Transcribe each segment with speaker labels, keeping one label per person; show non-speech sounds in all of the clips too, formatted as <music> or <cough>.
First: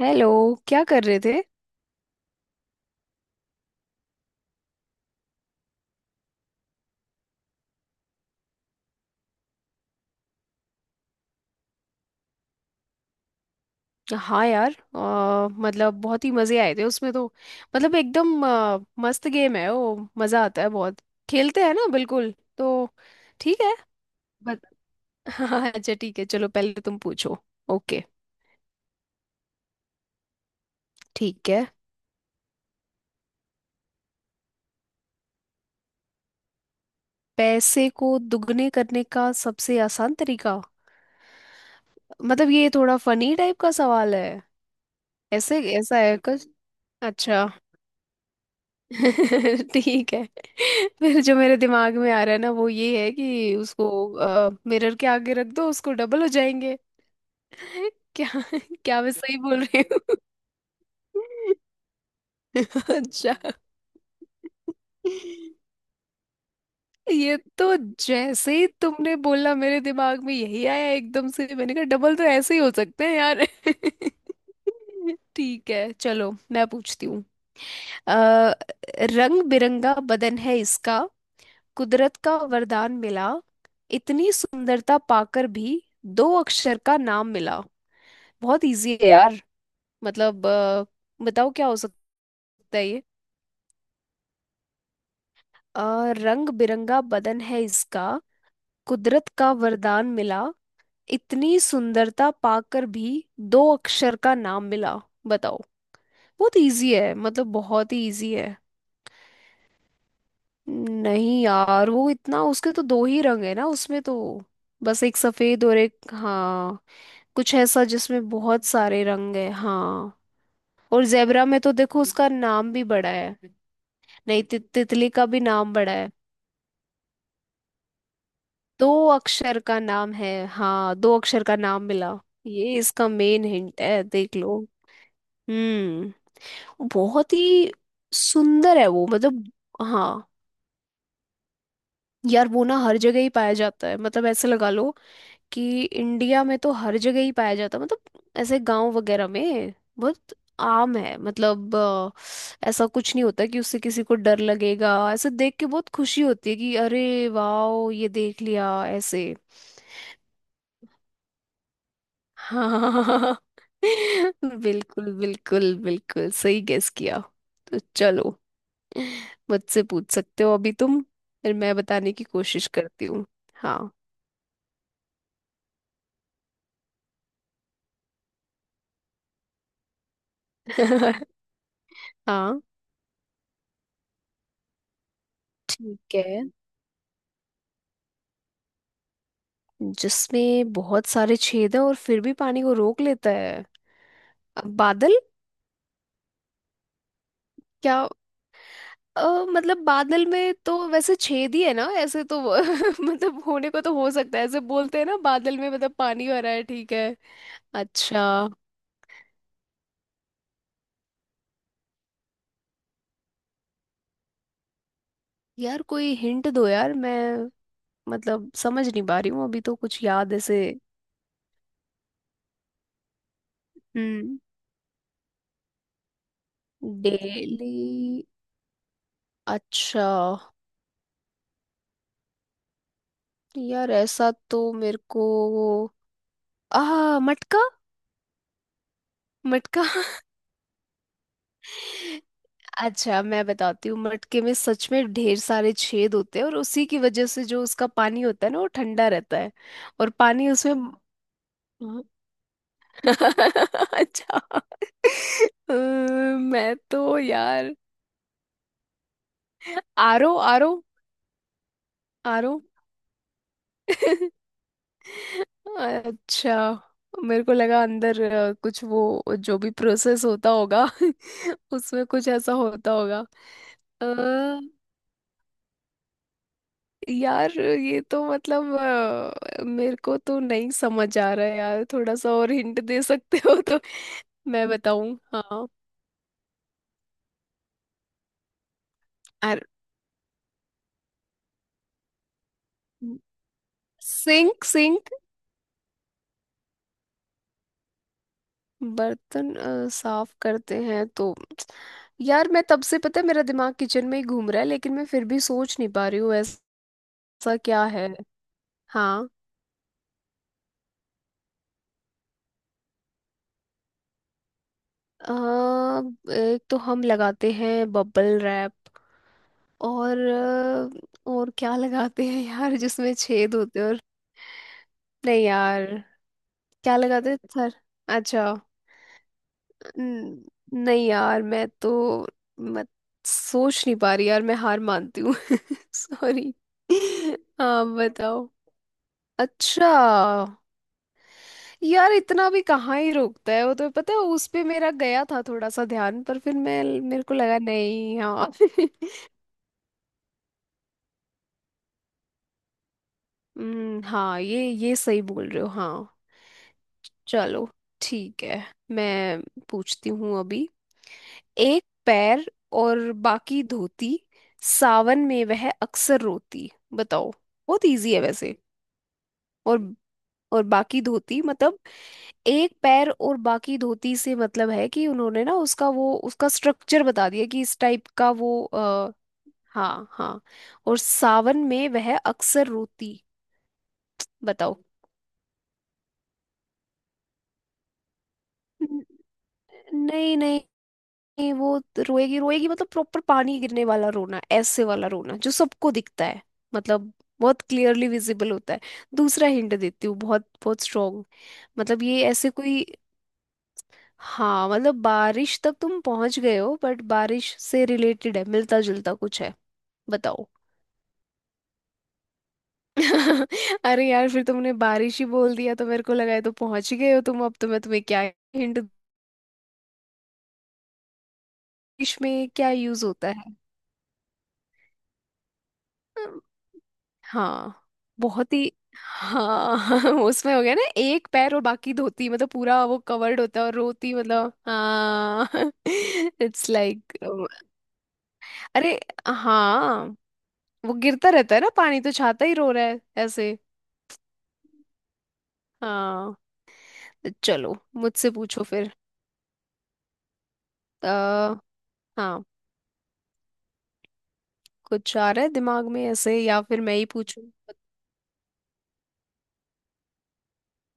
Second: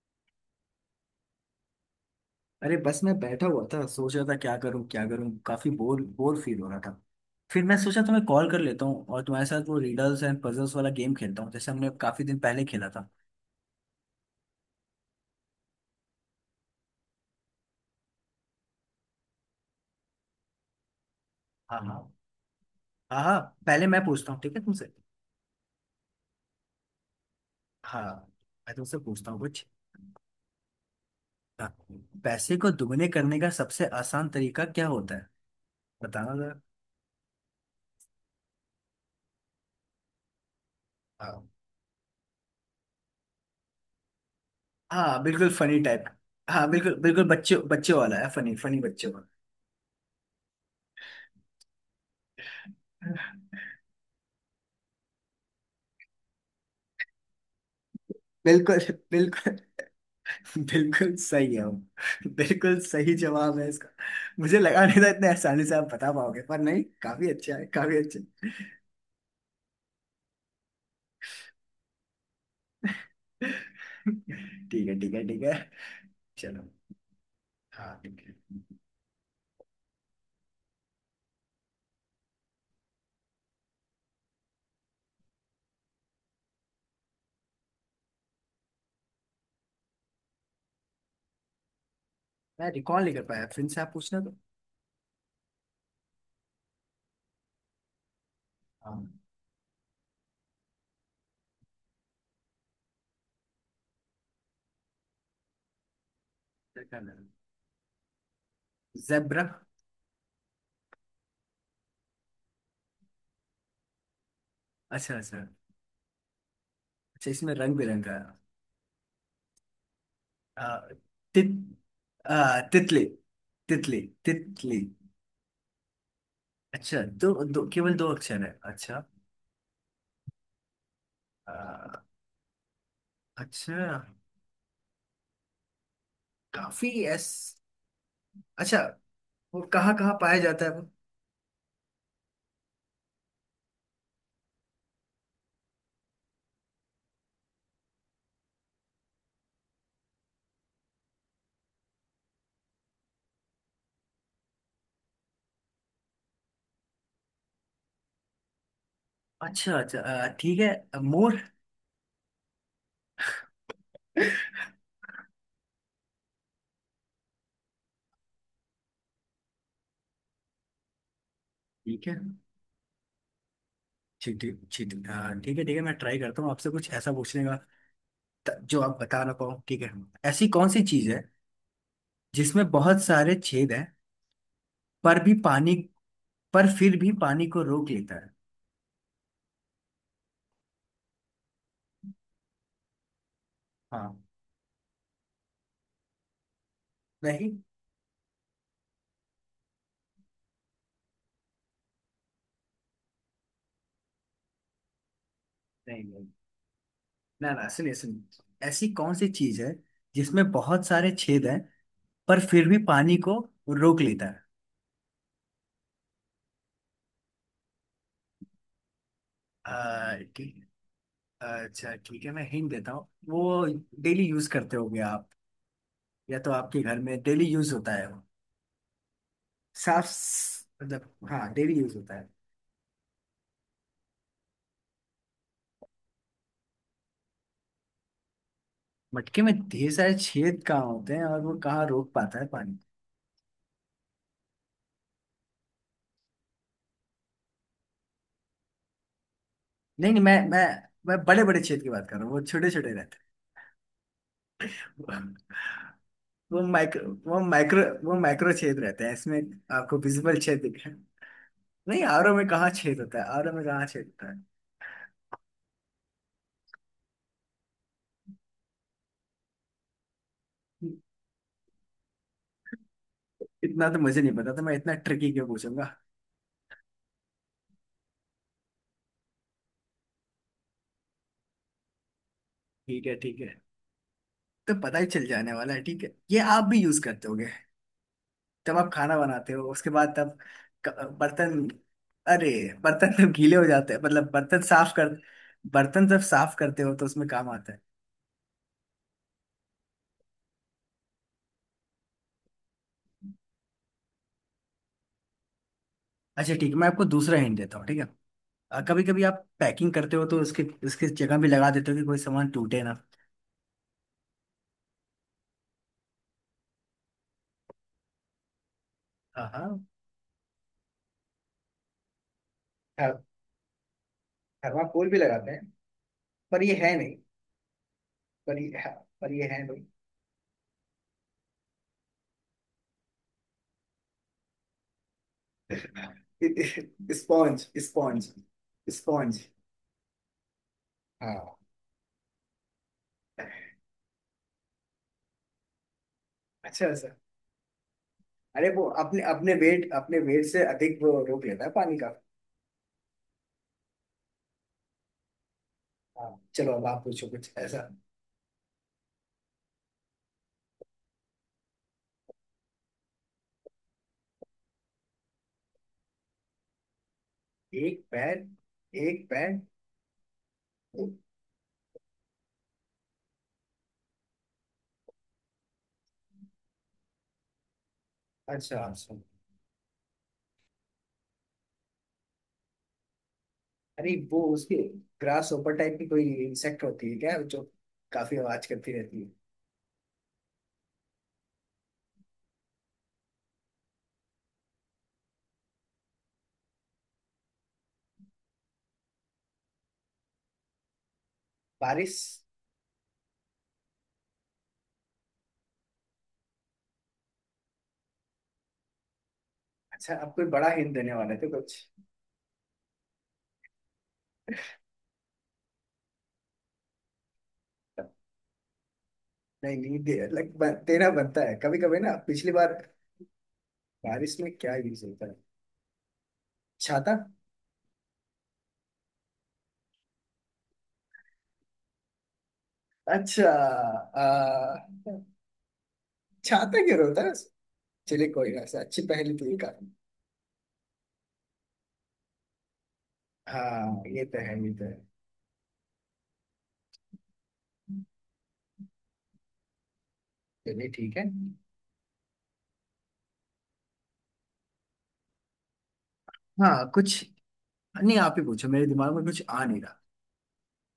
Speaker 1: Hello. क्या कर रहे थे?
Speaker 2: अरे बस मैं बैठा हुआ था। सोच रहा था क्या करूं क्या करूं। काफी बोर बोर फील हो रहा था। फिर मैं सोचा तुम्हें कॉल कर लेता हूँ और तुम्हारे साथ वो रीडल्स एंड पजल्स वाला गेम खेलता हूँ जैसे हमने काफी दिन पहले खेला था।
Speaker 1: हाँ यार, मतलब बहुत ही मज़े आए थे उसमें तो। मतलब एकदम मस्त गेम है वो, मज़ा आता है बहुत। खेलते हैं
Speaker 2: हाँ
Speaker 1: ना,
Speaker 2: हाँ।
Speaker 1: बिल्कुल। तो
Speaker 2: हाँ हाँ।
Speaker 1: ठीक है।
Speaker 2: पहले मैं पूछता हूँ, ठीक है
Speaker 1: बट
Speaker 2: तुमसे?
Speaker 1: <laughs> हाँ, अच्छा ठीक है, चलो पहले तुम पूछो।
Speaker 2: हाँ।
Speaker 1: ओके।
Speaker 2: मैं तुमसे पूछता हूँ कुछ।
Speaker 1: ठीक है।
Speaker 2: हाँ। पैसे को दुगने करने का सबसे आसान तरीका क्या होता है? बताना जरा।
Speaker 1: पैसे को दुगने करने का सबसे आसान तरीका?
Speaker 2: हाँ।
Speaker 1: मतलब ये थोड़ा फनी टाइप का सवाल है।
Speaker 2: हाँ, बिल्कुल
Speaker 1: ऐसे
Speaker 2: फनी
Speaker 1: ऐसा
Speaker 2: टाइप।
Speaker 1: है कुछ?
Speaker 2: हाँ, बिल्कुल बिल्कुल
Speaker 1: अच्छा।
Speaker 2: बच्चे बच्चे वाला है। फनी फनी बच्चे
Speaker 1: <laughs> ठीक है। फिर जो मेरे दिमाग में आ रहा है ना वो ये है
Speaker 2: वाला।
Speaker 1: कि उसको मिरर के आगे रख दो, उसको डबल हो जाएंगे। <laughs>
Speaker 2: <laughs>
Speaker 1: क्या?
Speaker 2: बिल्कुल।
Speaker 1: क्या मैं सही
Speaker 2: बिल्कुल
Speaker 1: बोल रही हूँ?
Speaker 2: बिल्कुल सही है वो। <laughs> बिल्कुल
Speaker 1: <laughs>
Speaker 2: सही
Speaker 1: अच्छा।
Speaker 2: जवाब है इसका। मुझे लगा नहीं था इतने आसानी से आप बता पाओगे, पर नहीं, काफी
Speaker 1: ये
Speaker 2: अच्छा है,
Speaker 1: तो
Speaker 2: काफी अच्छा।
Speaker 1: जैसे ही तुमने बोला, मेरे दिमाग में यही आया एकदम से। मैंने कहा डबल तो ऐसे ही हो सकते हैं यार।
Speaker 2: <laughs> ठीक है ठीक
Speaker 1: <laughs>
Speaker 2: है ठीक है।
Speaker 1: ठीक है, चलो
Speaker 2: चलो।
Speaker 1: मैं पूछती हूँ।
Speaker 2: हाँ, ठीक है।
Speaker 1: अ, रंग बिरंगा बदन है इसका। कुदरत का वरदान मिला। इतनी सुंदरता पाकर भी दो अक्षर का नाम मिला। बहुत इजी है यार। मतलब बताओ क्या हो
Speaker 2: मैं
Speaker 1: सकता है ये।
Speaker 2: रिकॉल नहीं कर पाया, फिर से आप पूछना तो।
Speaker 1: अ, रंग बिरंगा बदन है इसका।
Speaker 2: हाँ।
Speaker 1: कुदरत का वरदान मिला। इतनी सुंदरता पाकर भी दो अक्षर का नाम मिला। बताओ। बहुत इजी है, मतलब बहुत ही इजी है।
Speaker 2: जेब्रा।
Speaker 1: नहीं यार, वो इतना, उसके तो दो ही रंग है ना उसमें तो, बस
Speaker 2: अच्छा
Speaker 1: एक
Speaker 2: अच्छा।
Speaker 1: सफेद और एक, हाँ।
Speaker 2: अच्छा,
Speaker 1: कुछ
Speaker 2: इसमें रंग
Speaker 1: ऐसा
Speaker 2: बिरंगा
Speaker 1: जिसमें
Speaker 2: है।
Speaker 1: बहुत सारे रंग है, हाँ।
Speaker 2: आ,
Speaker 1: और जेबरा
Speaker 2: तित
Speaker 1: में तो देखो उसका नाम भी
Speaker 2: तितली।
Speaker 1: बड़ा है।
Speaker 2: तितली
Speaker 1: नहीं, ति
Speaker 2: तितली।
Speaker 1: तितली का भी नाम बड़ा है।
Speaker 2: अच्छा, दो केवल दो अक्षर है?
Speaker 1: दो
Speaker 2: अच्छा।
Speaker 1: अक्षर का नाम है, हाँ, दो अक्षर का नाम
Speaker 2: आ,
Speaker 1: मिला। ये इसका मेन हिंट
Speaker 2: अच्छा।
Speaker 1: है, देख लो। हम्म।
Speaker 2: काफी। एस।
Speaker 1: बहुत ही
Speaker 2: अच्छा।
Speaker 1: सुंदर है वो मतलब।
Speaker 2: वो कहाँ कहाँ
Speaker 1: हाँ
Speaker 2: पाया जाता है वो?
Speaker 1: यार, वो ना हर जगह ही पाया जाता है, मतलब ऐसे लगा लो कि इंडिया में तो हर जगह ही पाया जाता है, मतलब ऐसे गांव वगैरह में। बहुत आम है, मतलब ऐसा कुछ नहीं होता कि उससे किसी को डर लगेगा, ऐसे देख के बहुत खुशी होती है कि अरे वाह, ये देख लिया ऐसे।
Speaker 2: अच्छा अच्छा। ठीक है। मोर।
Speaker 1: हाँ। <laughs> बिल्कुल बिल्कुल बिल्कुल सही गेस किया। तो चलो, मुझसे पूछ सकते हो अभी तुम, फिर मैं
Speaker 2: ठीक
Speaker 1: बताने
Speaker 2: है।
Speaker 1: की कोशिश करती हूँ। हाँ।
Speaker 2: चींटी चींटी। ठीक है ठीक है। मैं ट्राई करता हूँ आपसे कुछ ऐसा पूछने का जो आप बता ना पाओ, ठीक है? ऐसी कौन सी चीज है
Speaker 1: <laughs> हाँ,
Speaker 2: जिसमें बहुत सारे छेद हैं पर भी पानी
Speaker 1: ठीक है।
Speaker 2: पर फिर भी पानी को रोक लेता है?
Speaker 1: जिसमें बहुत सारे छेद हैं और फिर भी पानी को रोक लेता है?
Speaker 2: हाँ।
Speaker 1: अब बादल?
Speaker 2: नहीं
Speaker 1: क्या? अ, मतलब बादल में तो वैसे छेद ही है ना ऐसे तो, <laughs> मतलब होने को तो हो सकता है, ऐसे बोलते हैं ना बादल में मतलब
Speaker 2: नहीं। नहीं,
Speaker 1: पानी भरा है, ठीक है।
Speaker 2: ना ना, सुनिए
Speaker 1: अच्छा।
Speaker 2: सुनिए, ऐसी कौन सी चीज है जिसमें बहुत सारे छेद हैं पर फिर भी पानी को रोक लेता है?
Speaker 1: यार कोई हिंट दो यार। मैं मतलब समझ नहीं पा रही हूँ अभी तो, कुछ याद ऐसे।
Speaker 2: ठीक। अच्छा, ठीक है, मैं हिंट देता हूँ वो। डेली
Speaker 1: हम्म।
Speaker 2: यूज करते होगे आप, या तो आपके घर में डेली यूज
Speaker 1: डेली?
Speaker 2: होता है वो।
Speaker 1: अच्छा।
Speaker 2: मतलब हाँ, डेली यूज होता है।
Speaker 1: यार ऐसा तो मेरे को, आ मटका।
Speaker 2: मटके में
Speaker 1: मटका?
Speaker 2: ढेर सारे छेद कहाँ होते हैं और वो कहाँ रोक
Speaker 1: <laughs>
Speaker 2: पाता है पानी?
Speaker 1: अच्छा मैं बताती हूँ, मटके में सच में ढेर सारे छेद होते हैं और उसी की वजह से जो उसका पानी होता है ना, वो ठंडा रहता है। और
Speaker 2: नहीं नहीं, मैं
Speaker 1: पानी
Speaker 2: मैं
Speaker 1: उसमें।
Speaker 2: मैं बड़े बड़े छेद की बात कर रहा हूँ, वो छोटे छोटे
Speaker 1: <laughs>
Speaker 2: रहते
Speaker 1: अच्छा।
Speaker 2: हैं। वो
Speaker 1: मैं
Speaker 2: माइक्रो
Speaker 1: तो
Speaker 2: वो
Speaker 1: यार,
Speaker 2: माइक्रो वो माइक्रो छेद रहते हैं इसमें। आपको
Speaker 1: आरो।
Speaker 2: विजिबल छेद
Speaker 1: आरो?
Speaker 2: दिखे। नहीं, आरओ में
Speaker 1: आरो?
Speaker 2: कहाँ छेद होता है? आरओ में कहाँ छेद होता है?
Speaker 1: अच्छा, मेरे को लगा अंदर कुछ वो जो भी प्रोसेस होता होगा <laughs> उसमें कुछ ऐसा होता होगा।
Speaker 2: इतना तो मुझे नहीं पता था, मैं इतना ट्रिकी क्यों पूछूंगा?
Speaker 1: यार ये तो मतलब, मेरे को तो नहीं समझ आ रहा है यार। थोड़ा सा और हिंट दे
Speaker 2: ठीक है
Speaker 1: सकते
Speaker 2: ठीक है,
Speaker 1: हो तो मैं <laughs>
Speaker 2: तो पता ही
Speaker 1: बताऊं,
Speaker 2: चल जाने
Speaker 1: हाँ?
Speaker 2: वाला है। ठीक है, ये आप भी यूज करते होगे जब आप खाना बनाते
Speaker 1: अर
Speaker 2: हो उसके बाद, तब बर्तन। अरे, बर्तन जब गीले हो जाते हैं, मतलब
Speaker 1: सिंक। सिंक?
Speaker 2: बर्तन जब साफ करते हो तो उसमें काम आता है।
Speaker 1: बर्तन साफ करते हैं तो। यार मैं, तब से पता है मेरा दिमाग किचन में ही घूम रहा है लेकिन मैं फिर भी सोच नहीं पा रही हूँ
Speaker 2: अच्छा, ठीक है, मैं
Speaker 1: ऐसा।
Speaker 2: आपको दूसरा हिंट देता
Speaker 1: क्या
Speaker 2: हूँ, ठीक
Speaker 1: है?
Speaker 2: है। कभी कभी
Speaker 1: हाँ।
Speaker 2: आप पैकिंग करते हो तो उसके उसके जगह भी लगा देते हो कि कोई सामान टूटे ना।
Speaker 1: अ, एक तो हम लगाते हैं बबल रैप।
Speaker 2: हाँ हाँ।
Speaker 1: और क्या लगाते हैं यार, जिसमें
Speaker 2: थर,
Speaker 1: छेद होते हैं, और
Speaker 2: थर्माकोल भी
Speaker 1: नहीं
Speaker 2: लगाते हैं,
Speaker 1: यार,
Speaker 2: पर ये है
Speaker 1: क्या
Speaker 2: नहीं।
Speaker 1: लगाते हैं सर? अच्छा।
Speaker 2: पर ये है, पर ये है नहीं।
Speaker 1: न- नहीं यार मैं तो, मत सोच नहीं पा रही यार, मैं हार मानती हूँ। <laughs>
Speaker 2: <laughs>
Speaker 1: सॉरी,
Speaker 2: स्पॉन्ज
Speaker 1: आप
Speaker 2: स्पॉन्ज।
Speaker 1: बताओ।
Speaker 2: स्पॉन्ज।
Speaker 1: अच्छा,
Speaker 2: हाँ।
Speaker 1: यार इतना भी कहाँ ही रोकता है वो तो पता है, उस पे मेरा गया था थोड़ा सा ध्यान, पर फिर मैं,
Speaker 2: अच्छा।
Speaker 1: मेरे को लगा नहीं, हाँ।
Speaker 2: अरे वो अपने
Speaker 1: <laughs>
Speaker 2: अपने वेट से अधिक वो रोक लेता है पानी का।
Speaker 1: हम्म, हाँ, ये सही बोल रहे हो, हाँ।
Speaker 2: हाँ। चलो, अब आप पूछो कुछ
Speaker 1: चलो
Speaker 2: ऐसा।
Speaker 1: ठीक है, मैं पूछती हूँ अभी। एक पैर और बाकी धोती, सावन में वह अक्सर रोती। बताओ। बहुत
Speaker 2: एक
Speaker 1: इजी है
Speaker 2: पैर।
Speaker 1: वैसे।
Speaker 2: एक पैर।
Speaker 1: और और बाकी धोती मतलब, एक पैर और बाकी धोती से मतलब है कि उन्होंने ना उसका वो उसका स्ट्रक्चर बता दिया कि इस टाइप का वो
Speaker 2: अच्छा अच्छा।
Speaker 1: हाँ हाँ, और सावन में वह अक्सर रोती।
Speaker 2: अरे वो
Speaker 1: बताओ।
Speaker 2: उसकी ग्रास ऊपर टाइप की कोई इंसेक्ट होती है क्या, जो काफी आवाज करती
Speaker 1: न-
Speaker 2: रहती है?
Speaker 1: नहीं नहीं नहीं, वो तो रोएगी रोएगी मतलब, प्रॉपर पानी गिरने वाला रोना, ऐसे वाला रोना जो सबको दिखता है, मतलब बहुत क्लियरली विजिबल होता है। दूसरा हिंट देती हूँ बहुत बहुत स्ट्रॉन्ग। मतलब
Speaker 2: बारिश।
Speaker 1: ये ऐसे कोई, हाँ मतलब, बारिश तक तुम पहुंच गए हो बट बारिश से रिलेटेड है, मिलता जुलता कुछ है।
Speaker 2: अच्छा, आप कोई
Speaker 1: बताओ।
Speaker 2: बड़ा हिंट देने वाले थे कुछ?
Speaker 1: <laughs> अरे यार, फिर तुमने बारिश ही बोल दिया तो मेरे को लगा है तो पहुंच ही गए हो तुम, अब तो मैं तुम्हें क्या हिंट?
Speaker 2: नहीं नहीं, देना बनता है कभी कभी ना,
Speaker 1: बारिश में
Speaker 2: पिछली
Speaker 1: क्या
Speaker 2: बार।
Speaker 1: यूज होता
Speaker 2: बारिश में क्या यूज होता है?
Speaker 1: है?
Speaker 2: छाता।
Speaker 1: हाँ। बहुत ही, हाँ। <laughs> उसमें हो गया ना, एक पैर और बाकी धोती मतलब पूरा वो कवर्ड
Speaker 2: अच्छा।
Speaker 1: होता है, और रोती मतलब, हाँ। <laughs> इट्स
Speaker 2: छाता क्यों
Speaker 1: लाइक
Speaker 2: होता है? चलिए, कोई ना, ऐसा
Speaker 1: अरे
Speaker 2: अच्छी पहेली थी काफी।
Speaker 1: हाँ, वो गिरता रहता है ना पानी, तो छाता ही रो रहा है ऐसे,
Speaker 2: हाँ, ये तो है, ये तो है।
Speaker 1: हाँ। चलो, मुझसे पूछो फिर।
Speaker 2: चलिए ठीक है।
Speaker 1: आ, हाँ, कुछ आ रहा है दिमाग में ऐसे या फिर
Speaker 2: हाँ
Speaker 1: मैं ही
Speaker 2: कुछ।
Speaker 1: पूछूं?
Speaker 2: नहीं, आप ही पूछो, मेरे दिमाग में कुछ आ नहीं रहा।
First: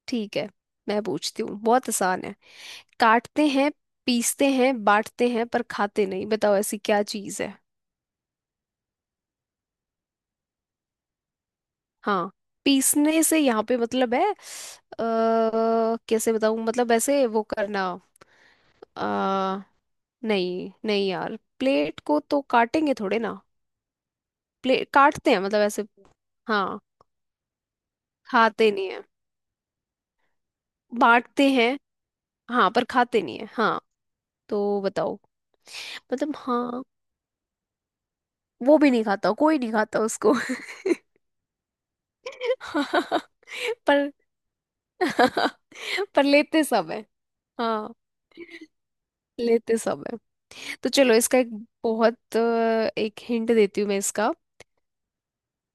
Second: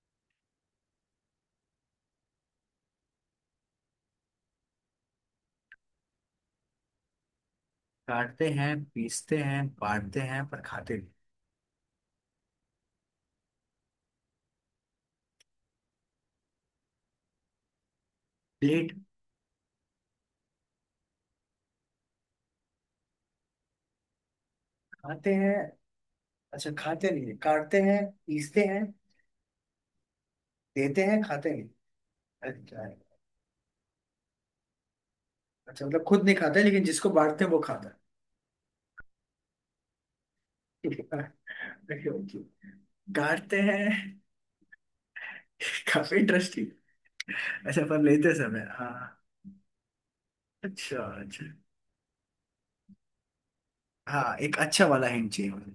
Speaker 1: ठीक है, मैं पूछती हूँ। बहुत आसान है। काटते हैं, पीसते हैं, बांटते हैं पर खाते नहीं। बताओ ऐसी क्या चीज है।
Speaker 2: काटते हैं पीसते हैं बांटते हैं पर खाते नहीं।
Speaker 1: हाँ। पीसने से यहाँ पे मतलब है, कैसे बताऊं, मतलब ऐसे वो करना।
Speaker 2: प्लेट।
Speaker 1: अ, नहीं नहीं यार, प्लेट को तो काटेंगे थोड़े ना। प्लेट काटते
Speaker 2: खाते
Speaker 1: हैं
Speaker 2: हैं?
Speaker 1: मतलब ऐसे।
Speaker 2: अच्छा,
Speaker 1: हाँ,
Speaker 2: खाते नहीं है। काटते हैं पीसते
Speaker 1: खाते
Speaker 2: हैं
Speaker 1: नहीं है।
Speaker 2: देते हैं
Speaker 1: बांटते
Speaker 2: खाते नहीं।
Speaker 1: हैं, हाँ, पर
Speaker 2: अच्छा
Speaker 1: खाते नहीं है, हाँ। तो बताओ।
Speaker 2: अच्छा, मतलब खुद
Speaker 1: मतलब,
Speaker 2: नहीं खाते लेकिन
Speaker 1: हाँ,
Speaker 2: जिसको बांटते हैं वो खाता है?
Speaker 1: वो भी नहीं खाता, कोई नहीं खाता उसको। <laughs>
Speaker 2: ठीक है। <laughs> Okay, okay.
Speaker 1: हाँ,
Speaker 2: काटते हैं।
Speaker 1: पर
Speaker 2: <laughs>
Speaker 1: <laughs>
Speaker 2: काफी
Speaker 1: पर लेते
Speaker 2: इंटरेस्टिंग।
Speaker 1: सब है।
Speaker 2: अच्छा,
Speaker 1: हाँ,
Speaker 2: पर लेते समय? हाँ।
Speaker 1: लेते सब है। तो
Speaker 2: अच्छा
Speaker 1: चलो, इसका
Speaker 2: अच्छा।
Speaker 1: बहुत अ, एक हिंट देती हूँ मैं इसका,
Speaker 2: हाँ, एक अच्छा वाला हिंट चाहिए मुझे।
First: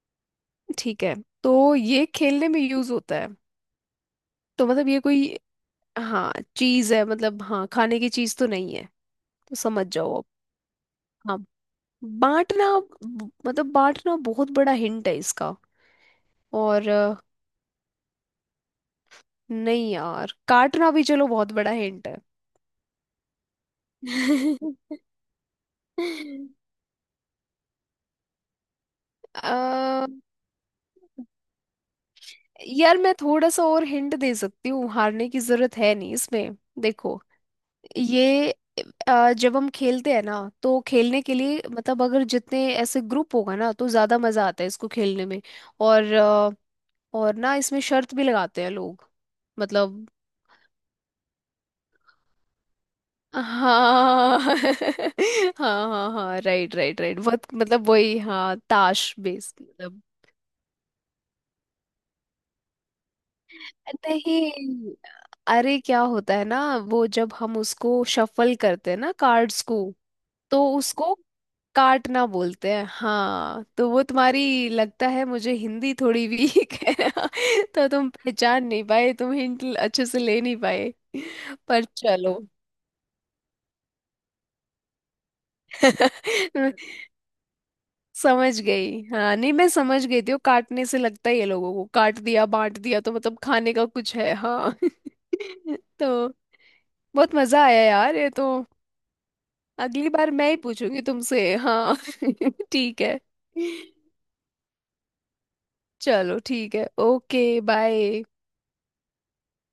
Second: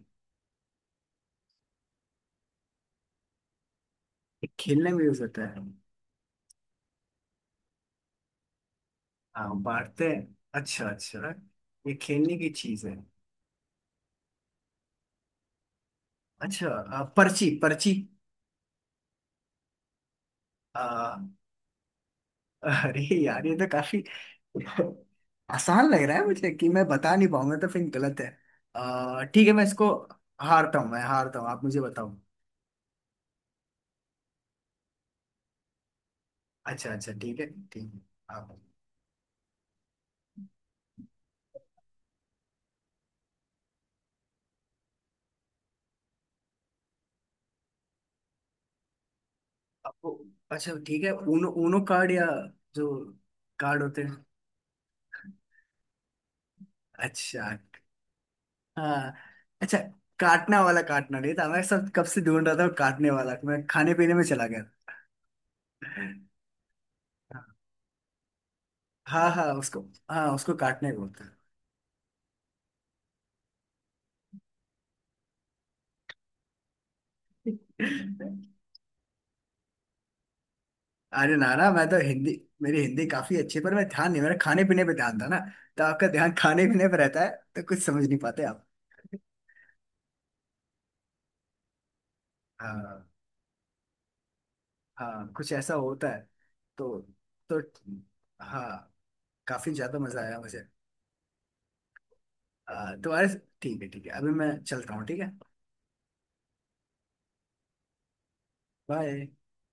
Speaker 1: ठीक है। तो ये खेलने में यूज होता है।
Speaker 2: ये
Speaker 1: तो मतलब
Speaker 2: खेलने
Speaker 1: ये
Speaker 2: में यूज
Speaker 1: कोई,
Speaker 2: होता है?
Speaker 1: हाँ, चीज है, मतलब हाँ, खाने की चीज तो नहीं है, तो
Speaker 2: हाँ,
Speaker 1: समझ
Speaker 2: बांटते
Speaker 1: जाओ आप।
Speaker 2: हैं? अच्छा अच्छा,
Speaker 1: हाँ।
Speaker 2: ये खेलने की
Speaker 1: बांटना,
Speaker 2: चीज है।
Speaker 1: मतलब बांटना बहुत बड़ा हिंट है इसका।
Speaker 2: अच्छा।
Speaker 1: और
Speaker 2: पर्ची? पर्ची?
Speaker 1: नहीं यार, काटना भी
Speaker 2: आ,
Speaker 1: चलो बहुत बड़ा हिंट है।
Speaker 2: अरे यार, ये तो काफी
Speaker 1: <laughs>
Speaker 2: आसान लग रहा है मुझे कि मैं बता नहीं पाऊंगा तो फिर गलत है। ठीक है, मैं इसको
Speaker 1: अ,
Speaker 2: हारता हूँ, मैं हारता हूँ, आप मुझे बताओ।
Speaker 1: यार मैं थोड़ा सा और हिंट दे सकती हूँ, हारने की जरूरत है नहीं इसमें,
Speaker 2: अच्छा अच्छा,
Speaker 1: देखो।
Speaker 2: ठीक है ठीक है।
Speaker 1: ये
Speaker 2: आप
Speaker 1: जब हम खेलते हैं ना तो खेलने के लिए, मतलब अगर जितने ऐसे ग्रुप होगा ना तो ज्यादा मजा आता है इसको खेलने में। और अ, और ना इसमें शर्त भी लगाते हैं लोग, मतलब
Speaker 2: आपको। अच्छा, ठीक है, ऊनो ऊनो कार्ड, या जो कार्ड होते हैं?
Speaker 1: हाँ। <laughs> हाँ हाँ हाँ, राइट राइट राइट, बहुत
Speaker 2: अच्छा।
Speaker 1: मतलब वही, हाँ,
Speaker 2: हाँ।
Speaker 1: ताश बेस्ड।
Speaker 2: अच्छा। काटना वाला काटना नहीं था, मैं सब कब से ढूंढ रहा था काटने वाला, मैं खाने पीने में चला गया
Speaker 1: नहीं, अरे क्या होता है ना, वो जब
Speaker 2: था।
Speaker 1: हम उसको शफल करते हैं ना
Speaker 2: हाँ हाँ।
Speaker 1: कार्ड्स को,
Speaker 2: उसको हाँ, उसको
Speaker 1: तो
Speaker 2: काटने
Speaker 1: उसको
Speaker 2: बोलते हैं।
Speaker 1: काटना बोलते हैं, हाँ। तो वो तुम्हारी, लगता है मुझे, हिंदी थोड़ी वीक है <laughs> तो तुम पहचान नहीं पाए, तुम हिंट अच्छे से ले नहीं पाए।
Speaker 2: अरे नाना
Speaker 1: पर
Speaker 2: मैं तो हिंदी
Speaker 1: चलो।
Speaker 2: मेरी हिंदी काफी अच्छी है, पर मैं ध्यान नहीं, मेरा खाने पीने पे ध्यान था ना। तो आपका ध्यान खाने
Speaker 1: <laughs>
Speaker 2: पीने पे रहता है तो कुछ समझ नहीं पाते
Speaker 1: समझ
Speaker 2: आप?
Speaker 1: गई, हाँ, नहीं मैं समझ गई थी वो, काटने से लगता है ये लोगों को काट दिया, बांट दिया,
Speaker 2: हाँ
Speaker 1: तो मतलब खाने का कुछ है, हाँ।
Speaker 2: हाँ, कुछ ऐसा
Speaker 1: <laughs>
Speaker 2: होता है।
Speaker 1: तो
Speaker 2: तो
Speaker 1: बहुत
Speaker 2: तो
Speaker 1: मजा आया यार ये तो।
Speaker 2: हाँ, काफी ज्यादा
Speaker 1: अगली
Speaker 2: मजा
Speaker 1: बार
Speaker 2: आया
Speaker 1: मैं ही
Speaker 2: मुझे।
Speaker 1: पूछूंगी तुमसे। हाँ। <laughs>
Speaker 2: आ,
Speaker 1: ठीक है,
Speaker 2: तुम्हारे ठीक है ठीक है, अभी मैं चलता हूँ, ठीक है।
Speaker 1: चलो ठीक है, ओके। बाय।
Speaker 2: बाय।